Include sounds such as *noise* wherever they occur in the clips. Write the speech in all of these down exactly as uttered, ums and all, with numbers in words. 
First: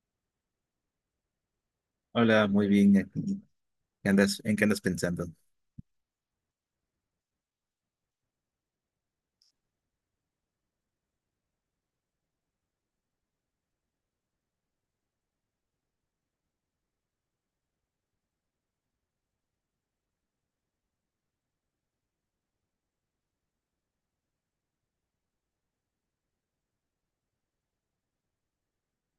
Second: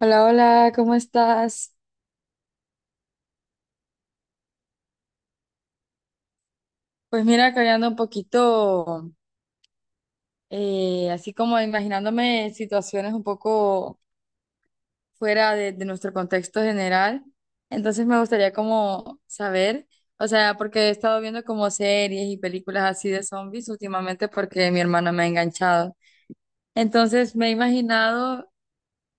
Hola, hola, ¿cómo estás? Hola, muy bien. Aquí. ¿Qué andas, en qué andas pensando? Pues mira, que hoy ando un poquito, eh, así como imaginándome situaciones un poco fuera de, de nuestro contexto general. Entonces me gustaría como saber, o sea, porque he estado viendo como series y películas así de zombies últimamente porque mi hermana me ha enganchado. Entonces me he imaginado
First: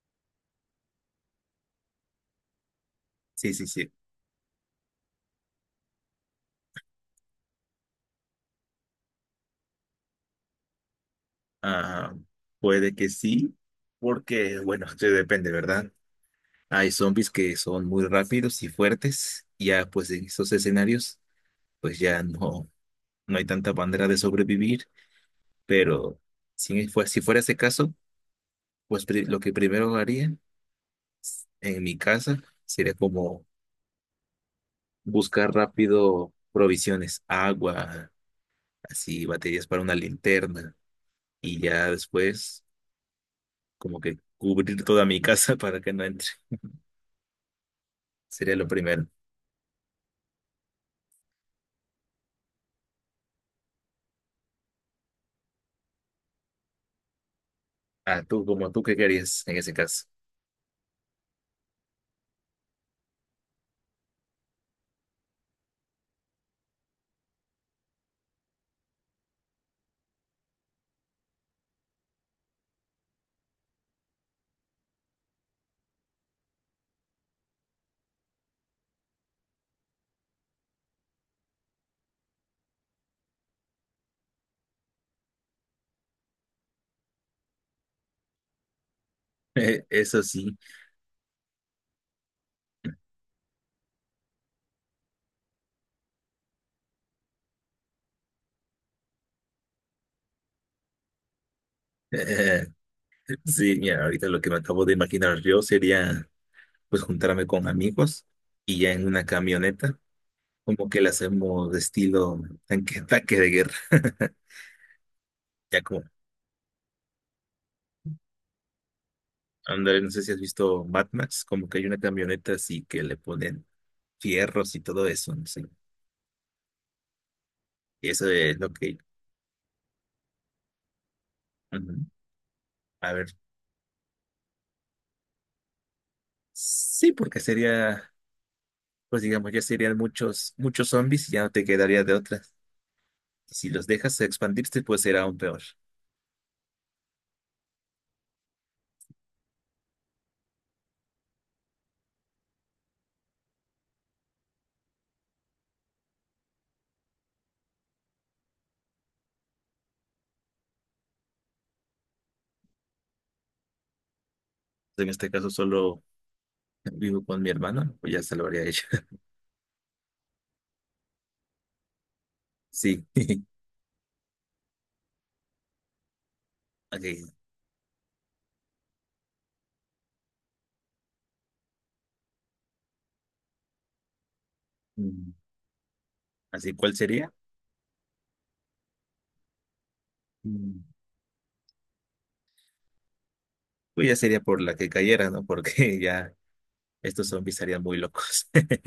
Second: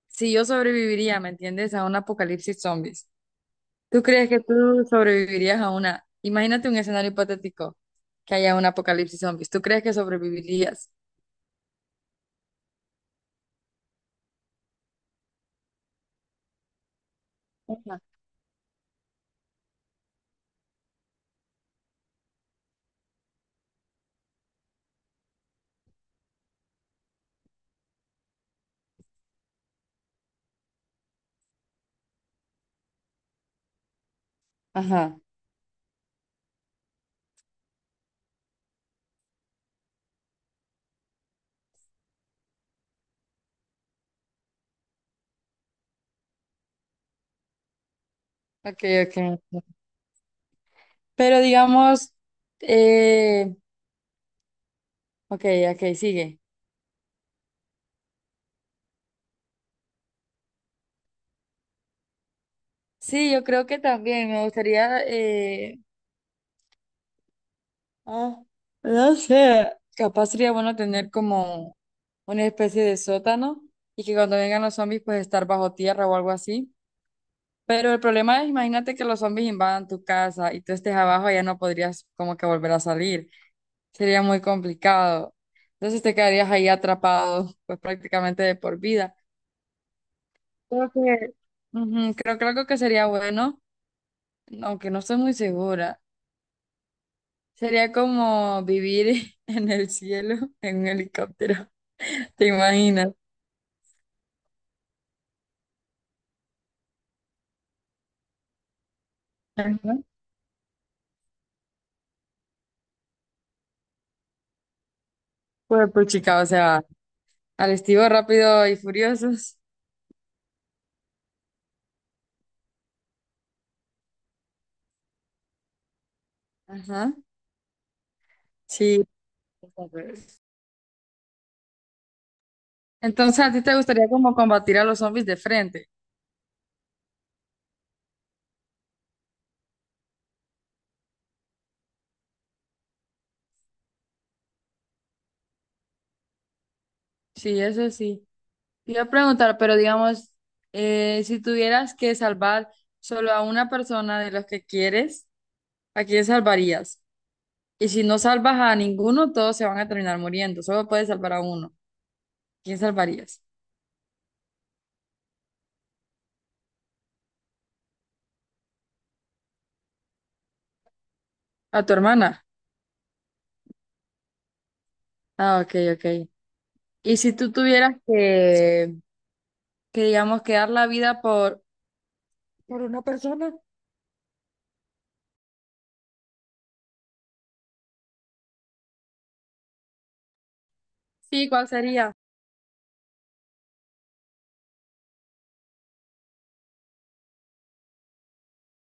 si yo sobreviviría, ¿me entiendes? A un apocalipsis zombies. Sí, sí, sí. ¿Tú crees que tú sobrevivirías a una? Imagínate un escenario hipotético, que haya un apocalipsis zombies. ¿Tú crees que sobrevivirías? Ah, puede que sí, porque, bueno, *laughs* eso depende, ¿verdad? Hay zombies que son Ajá. muy rápidos y fuertes, y ya pues en esos escenarios, pues ya no, no hay tanta manera de sobrevivir, pero si, fue, si fuera ese caso, pues pri- lo que primero haría en mi casa sería como Ajá. buscar rápido provisiones, agua, así baterías para una linterna, y ya después como que cubrir toda mi casa *laughs* para que no entre. Sería lo Ok, primero. ok. Pero digamos, eh, ok, ok, sigue. Ah, tú, como tú, ¿qué querías en ese caso? Sí, yo creo que también me gustaría, eh, ah, no sé, capaz sería bueno tener como una especie de sótano y que cuando vengan los zombies pues estar bajo tierra o algo así. Pero el problema es, imagínate que los zombies invadan tu casa y tú estés abajo, ya no podrías como que volver a salir. Sería muy complicado. Entonces te quedarías ahí atrapado, pues prácticamente de por vida. *laughs* Eso sí. Creo que, ujú, creo que algo que sería bueno, aunque no estoy muy segura, sería como vivir *laughs* en el cielo en un helicóptero. *laughs* ¿Te Eh, imaginas? *laughs* sí, mira, ahorita lo que me acabo de imaginar yo sería pues juntarme con amigos y ya en una Ajá. camioneta, como que la hacemos de estilo tanque, tanque de guerra. *laughs* Ya Pues, como, pues chica, o sea, al estilo rápido y furiosos. ándale, no sé si has visto Mad Max, como que hay una camioneta así que le ponen fierros y todo eso, no sé. Ajá. Y eso es lo que... Sí. Ujú. A ver, Entonces, ¿a ti te gustaría como combatir a los zombies de frente? sí, porque sería, pues digamos, ya serían muchos, muchos zombies y ya no te quedaría de otras. Si los dejas expandirse, pues será aún peor. Sí, eso sí. Te iba a preguntar, pero digamos, eh, si tuvieras que salvar solo a una persona de los que quieres, ¿a quién salvarías? Y si no salvas a ninguno, todos se van a terminar muriendo. Solo puedes salvar a uno. ¿Quién salvarías? En este caso solo vivo con mi hermano, pues ya se lo haría ella. *laughs* ¿A tu hermana? Sí. *laughs* Ah, ok, ok. Y si Ok. tú tuvieras que, que digamos, que dar la vida por... ¿Por una persona? Mm, así, ¿cuál sería? Mm, Sí, ¿cuál sería? pues ya sería por la que cayera, ¿no? Porque *laughs* ya estos zombies estarían muy locos. *laughs*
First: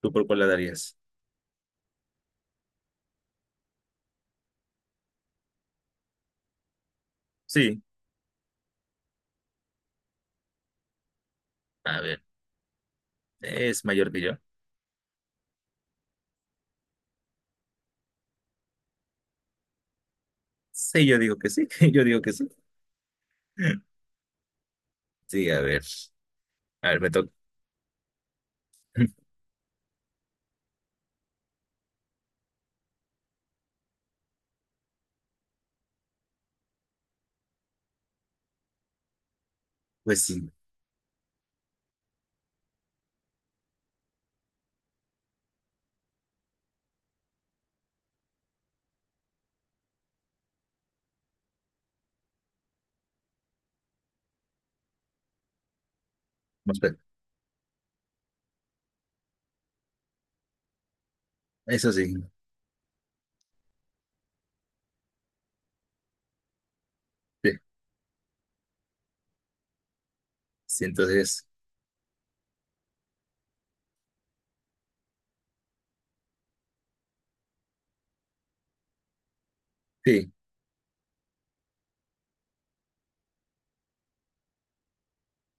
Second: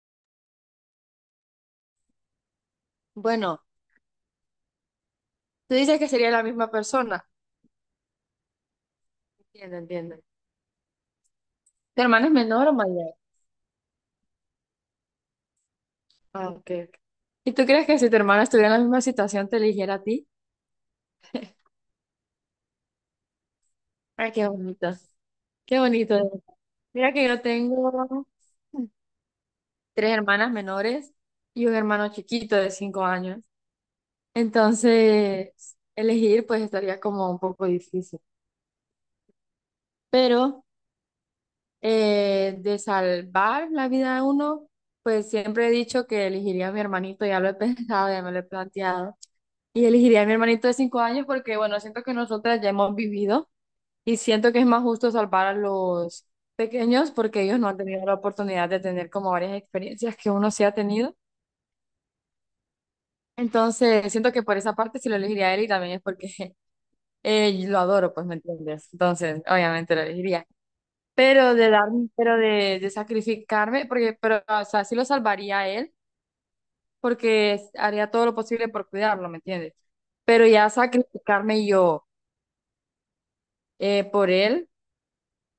¿Tú por cuál la darías? Bueno, tú dices que sería la misma persona. Sí. Entiendo, entiendo. A ¿Tu ver, hermano es menor o mayor? ¿es mayor que yo? Ah, ok. Ok. ¿Y tú crees que si tu hermano estuviera en la misma situación te eligiera a ti? Sí, yo digo que sí. *laughs* Yo digo que sí. *laughs* Ay, qué bonito. Sí, a Qué ver. bonito, de verdad. A ver, me Mira que toca. yo tengo *laughs* tres hermanas menores y un hermano chiquito de cinco años. Entonces, elegir pues estaría como un poco difícil. Pues sí. Pero eh, de salvar la vida de uno, pues siempre he dicho que elegiría a mi hermanito, ya lo he *laughs* pensado, ya me lo he planteado. Y elegiría a mi hermanito de cinco años porque, bueno, siento que nosotras ya hemos vivido y siento que es más justo salvar a los Vamos a ver. pequeños porque ellos no han tenido la oportunidad de tener como varias experiencias que uno sí ha tenido. Eso sí. Entonces, siento que por esa parte sí lo elegiría a él y también es porque *laughs* Sí, eh, lo adoro, pues, ¿me entiendes? Entonces, obviamente lo elegiría. sí, entonces, Pero de dar, pero de, de sacrificarme, porque, pero, o sea, sí lo salvaría a él porque haría todo lo posible por cuidarlo, ¿me entiendes? sí. Pero ya sacrificarme yo eh, por él.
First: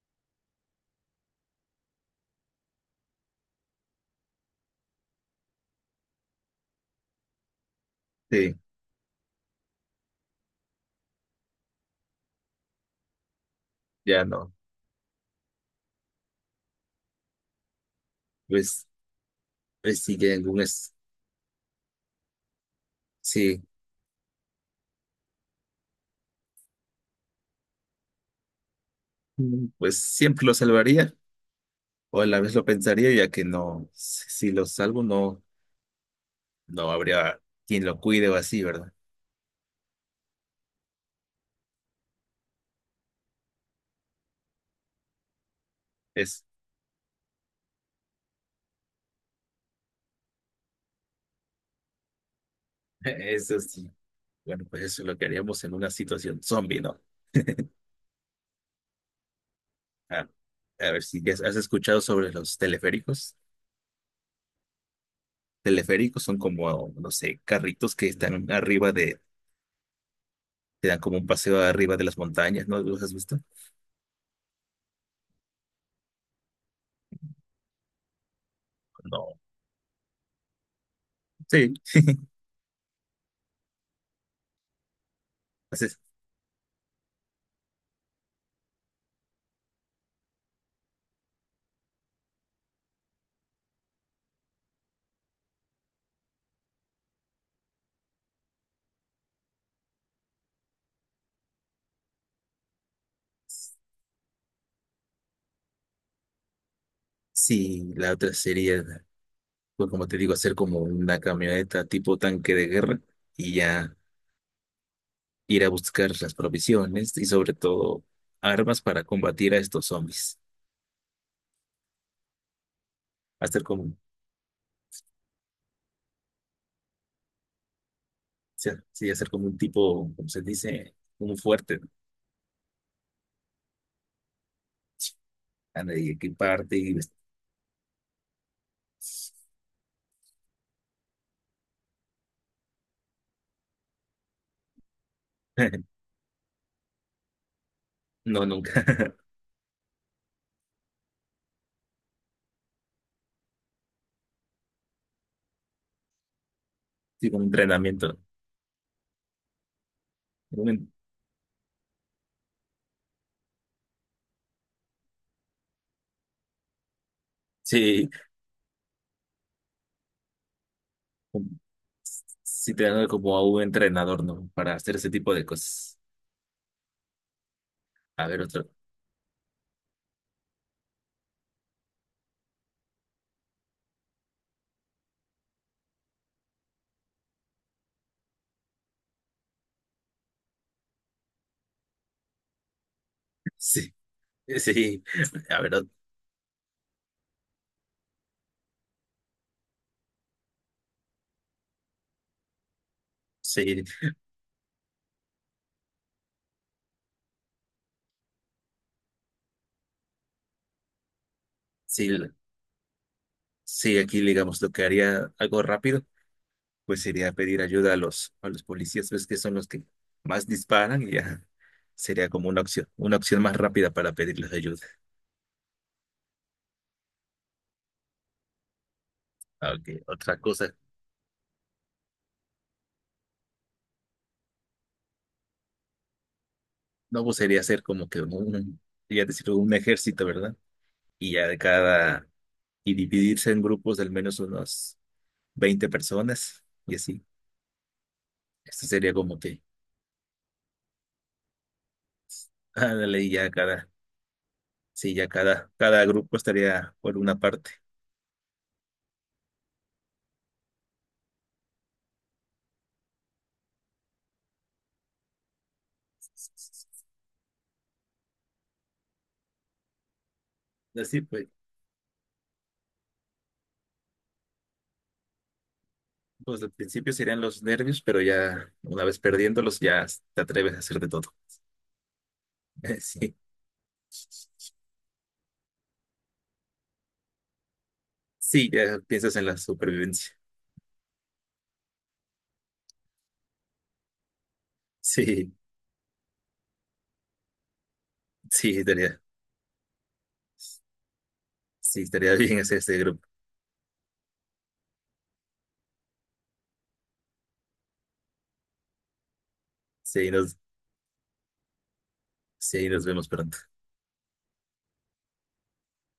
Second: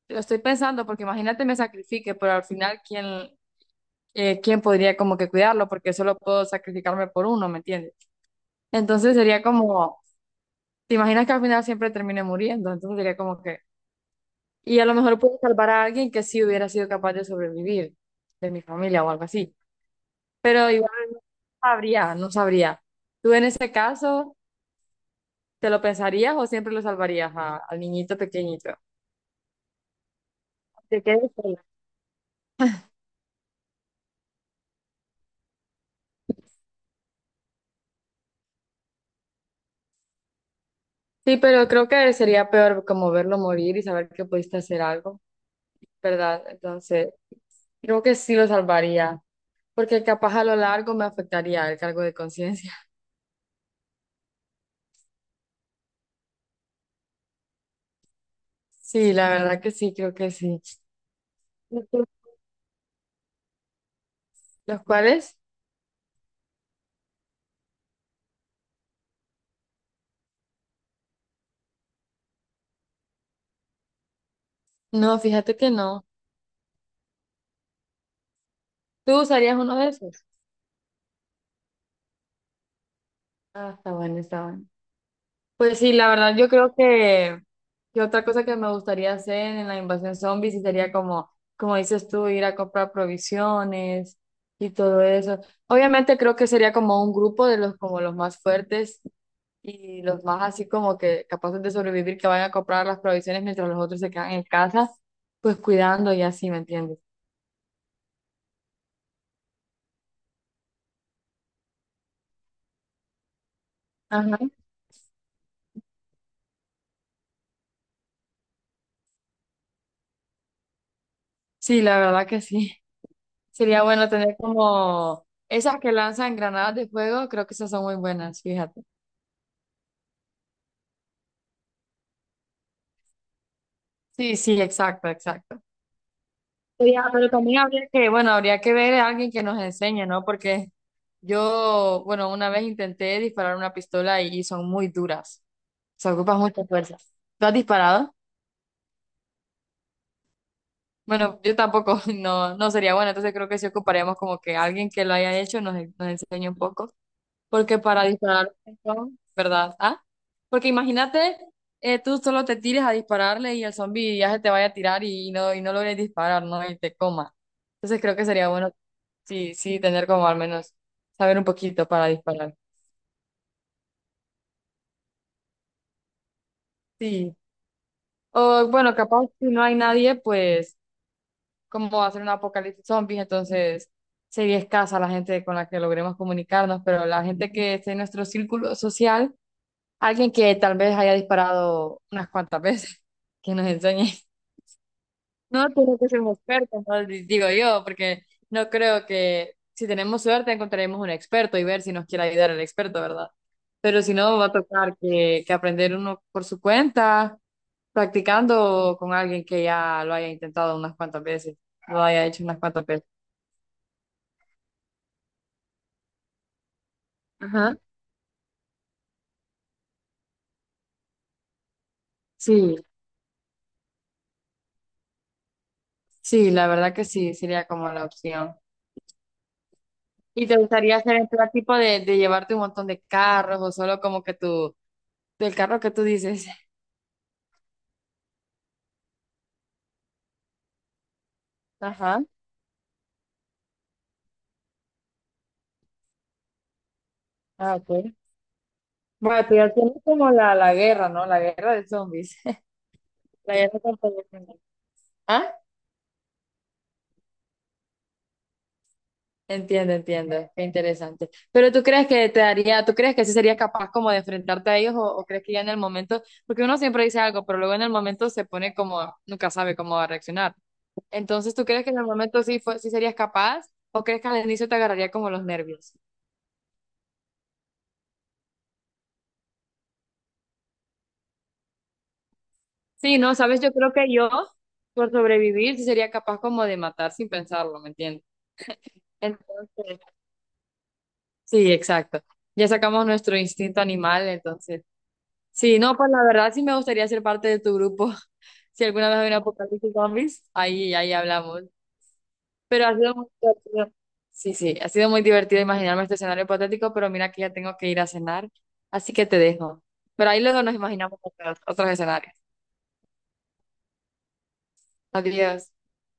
Lo estoy pensando porque imagínate me sacrifique, pero al final, ¿quién, eh, quién podría como que cuidarlo? Porque solo puedo sacrificarme por uno, ¿me entiendes? Sí, Entonces sería como, ¿te imaginas que al final siempre termine muriendo? Entonces sería como que, ya no. y a lo mejor puedo salvar a alguien que sí hubiera sido capaz de sobrevivir, de mi Pues, familia o algo así. pues sí que algún Pero igual es, no sabría, no sabría. ¿Tú en sí, ese caso te lo pensarías o siempre lo salvarías a- al niñito pequeñito? mm. Pues siempre lo Te salvaría quedas sola. o a la vez lo pensaría ya que no, si, si lo salvo, no no habría quien lo cuide o así, ¿verdad? Sí, pero creo que sería peor como verlo morir y saber que pudiste hacer algo, ¿verdad? Es, Entonces, creo que sí lo salvaría, porque capaz a lo largo me afectaría el cargo de conciencia. *laughs* *laughs* eso sí. Bueno, pues eso es lo que haríamos en una situación zombie, ¿no? Sí, la verdad que sí, creo Ah, que sí. a ver si ya has ¿Y escuchado tú? sobre los teleféricos. ¿Los cuales? Teleféricos son como, no sé, carritos que están arriba de, te dan como un paseo arriba de las montañas, ¿no? ¿Los has visto? No, fíjate que no. ¿Tú No. usarías uno de esos? Sí. Ah, está bueno, está bueno. Pues sí, la verdad, yo creo que, que otra cosa que me gustaría hacer en la invasión zombie sí sería como, como dices tú, ir a comprar provisiones y todo eso. Obviamente creo que sería como un grupo de los, como los más fuertes y los más así como que capaces de sobrevivir, que vayan a comprar las provisiones mientras los otros se quedan en casa, pues cuidando y así, ¿me entiendes? Sí, la otra sería, pues como te digo, hacer como una camioneta tipo tanque de guerra y ya Ajá. ir a buscar las provisiones y sobre todo armas para combatir a estos zombies. Sí, la verdad que sí. Hacer Sería como, o bueno tener como esas que lanzan granadas de fuego, creo que esas son muy buenas, fíjate. sea, sí, hacer como un tipo, como se dice, un fuerte, ¿no? Sí, sí, exacto, exacto. Ah, y equiparte y... Sería- vest- Pero también habría que, bueno, habría que ver a alguien que nos enseñe, ¿no? Porque yo, bueno, una vez intenté disparar una pistola y son muy duras. *laughs* Se ocupa mucha fuerza. ¿Tú has disparado? No, nunca. *laughs* Bueno, yo tampoco, *laughs* no, no sería bueno, entonces creo que sí ocuparíamos como que alguien que lo haya hecho nos, nos enseñe un poco, Sí, como un porque para entrenamiento. disparar un montón, ¿verdad? Ah, ¿No? porque Un- imagínate, eh, tú solo te tires a dispararle y el zombie ya se te vaya a tirar y no, y no logres disparar, ¿no? Y te coma. Entonces Sí, creo que sería bueno, sí, sí, tener como al menos saber un un- poquito para disparar. sí, tener como a un entrenador, ¿no? Para hacer ese tipo de cosas. Sí. A ver, O otro. bueno, capaz si no hay nadie, pues como va a ser un apocalipsis zombies, entonces sería escasa la gente con la que logremos comunicarnos, pero la gente que esté en nuestro círculo social, alguien que tal vez haya disparado unas cuantas veces, *laughs* *laughs* que nos Sí, enseñe. sí. A No ver, tiene que ser un experto, ¿no? Di- digo yo, porque no creo que si tenemos suerte encontraremos un experto y ver si nos quiere ayudar el experto, ¿verdad? sí, Pero si no, va a tocar que, que aprender uno por su cuenta, practicando con alguien que ya lo haya intentado unas cuantas veces, lo sí, haya hecho unas cuantas veces. sí, aquí digamos lo que haría algo rápido, pues sería pedir Ajá. ayuda a los, a los policías, ves que son los que más disparan y ya sería como una Sí, opción, una opción más rápida para pedirles ayuda. sí, la verdad que sí, sería como la opción. Aunque otra ¿Y te cosa, gustaría hacer el plan tipo de, de llevarte un montón de carros o solo como que tu el carro que tú dices? no, pues sería hacer como que un, ya decir, un ejército, ¿verdad? Y ya de Ajá. cada, y dividirse en grupos de al menos unos veinte personas y así. Ah, ok. Esto sería como Bueno, tú que, ya tienes como la, la guerra, ¿no? La guerra de zombies. *laughs* ándale, y ya La guerra cada, contra los zombies. sí, ya Ah, cada, cada grupo estaría por una parte. entiendo, entiendo. Qué interesante. Pero tú crees que te daría, tú crees que sí serías capaz como de enfrentarte a ellos o, o crees que ya en el momento, porque uno siempre dice algo, pero luego en el momento se pone como, nunca sabe cómo va a reaccionar. Así pues. Entonces, ¿tú crees que en el momento sí, fue, sí serías capaz o crees que al inicio te agarraría como los nervios? Pues al principio serían los nervios, pero ya una vez perdiéndolos ya te atreves a hacer de todo. *laughs* Sí, Sí, no, sabes, yo creo que yo, por sobrevivir, sí sería capaz como de matar sin pensarlo, ¿me entiendes? sí, ya piensas en la Entonces, supervivencia. sí, exacto. Ya sacamos nuestro instinto animal, entonces. Sí, Sí, no, pues la verdad sí me gustaría ser parte de tu grupo. *laughs* sí, Si alguna vez estaría, hay un apocalipsis zombies, ahí, ahí hablamos. sí, estaría bien hacer Pero ha este sido grupo. muy divertido. Sí, sí, ha sido muy divertido imaginarme este escenario hipotético, pero mira que ya tengo que ir a cenar, así que te dejo. Pero Sí, ahí nos, luego nos imaginamos otros, otros escenarios. sí, nos vemos pronto. Adiós.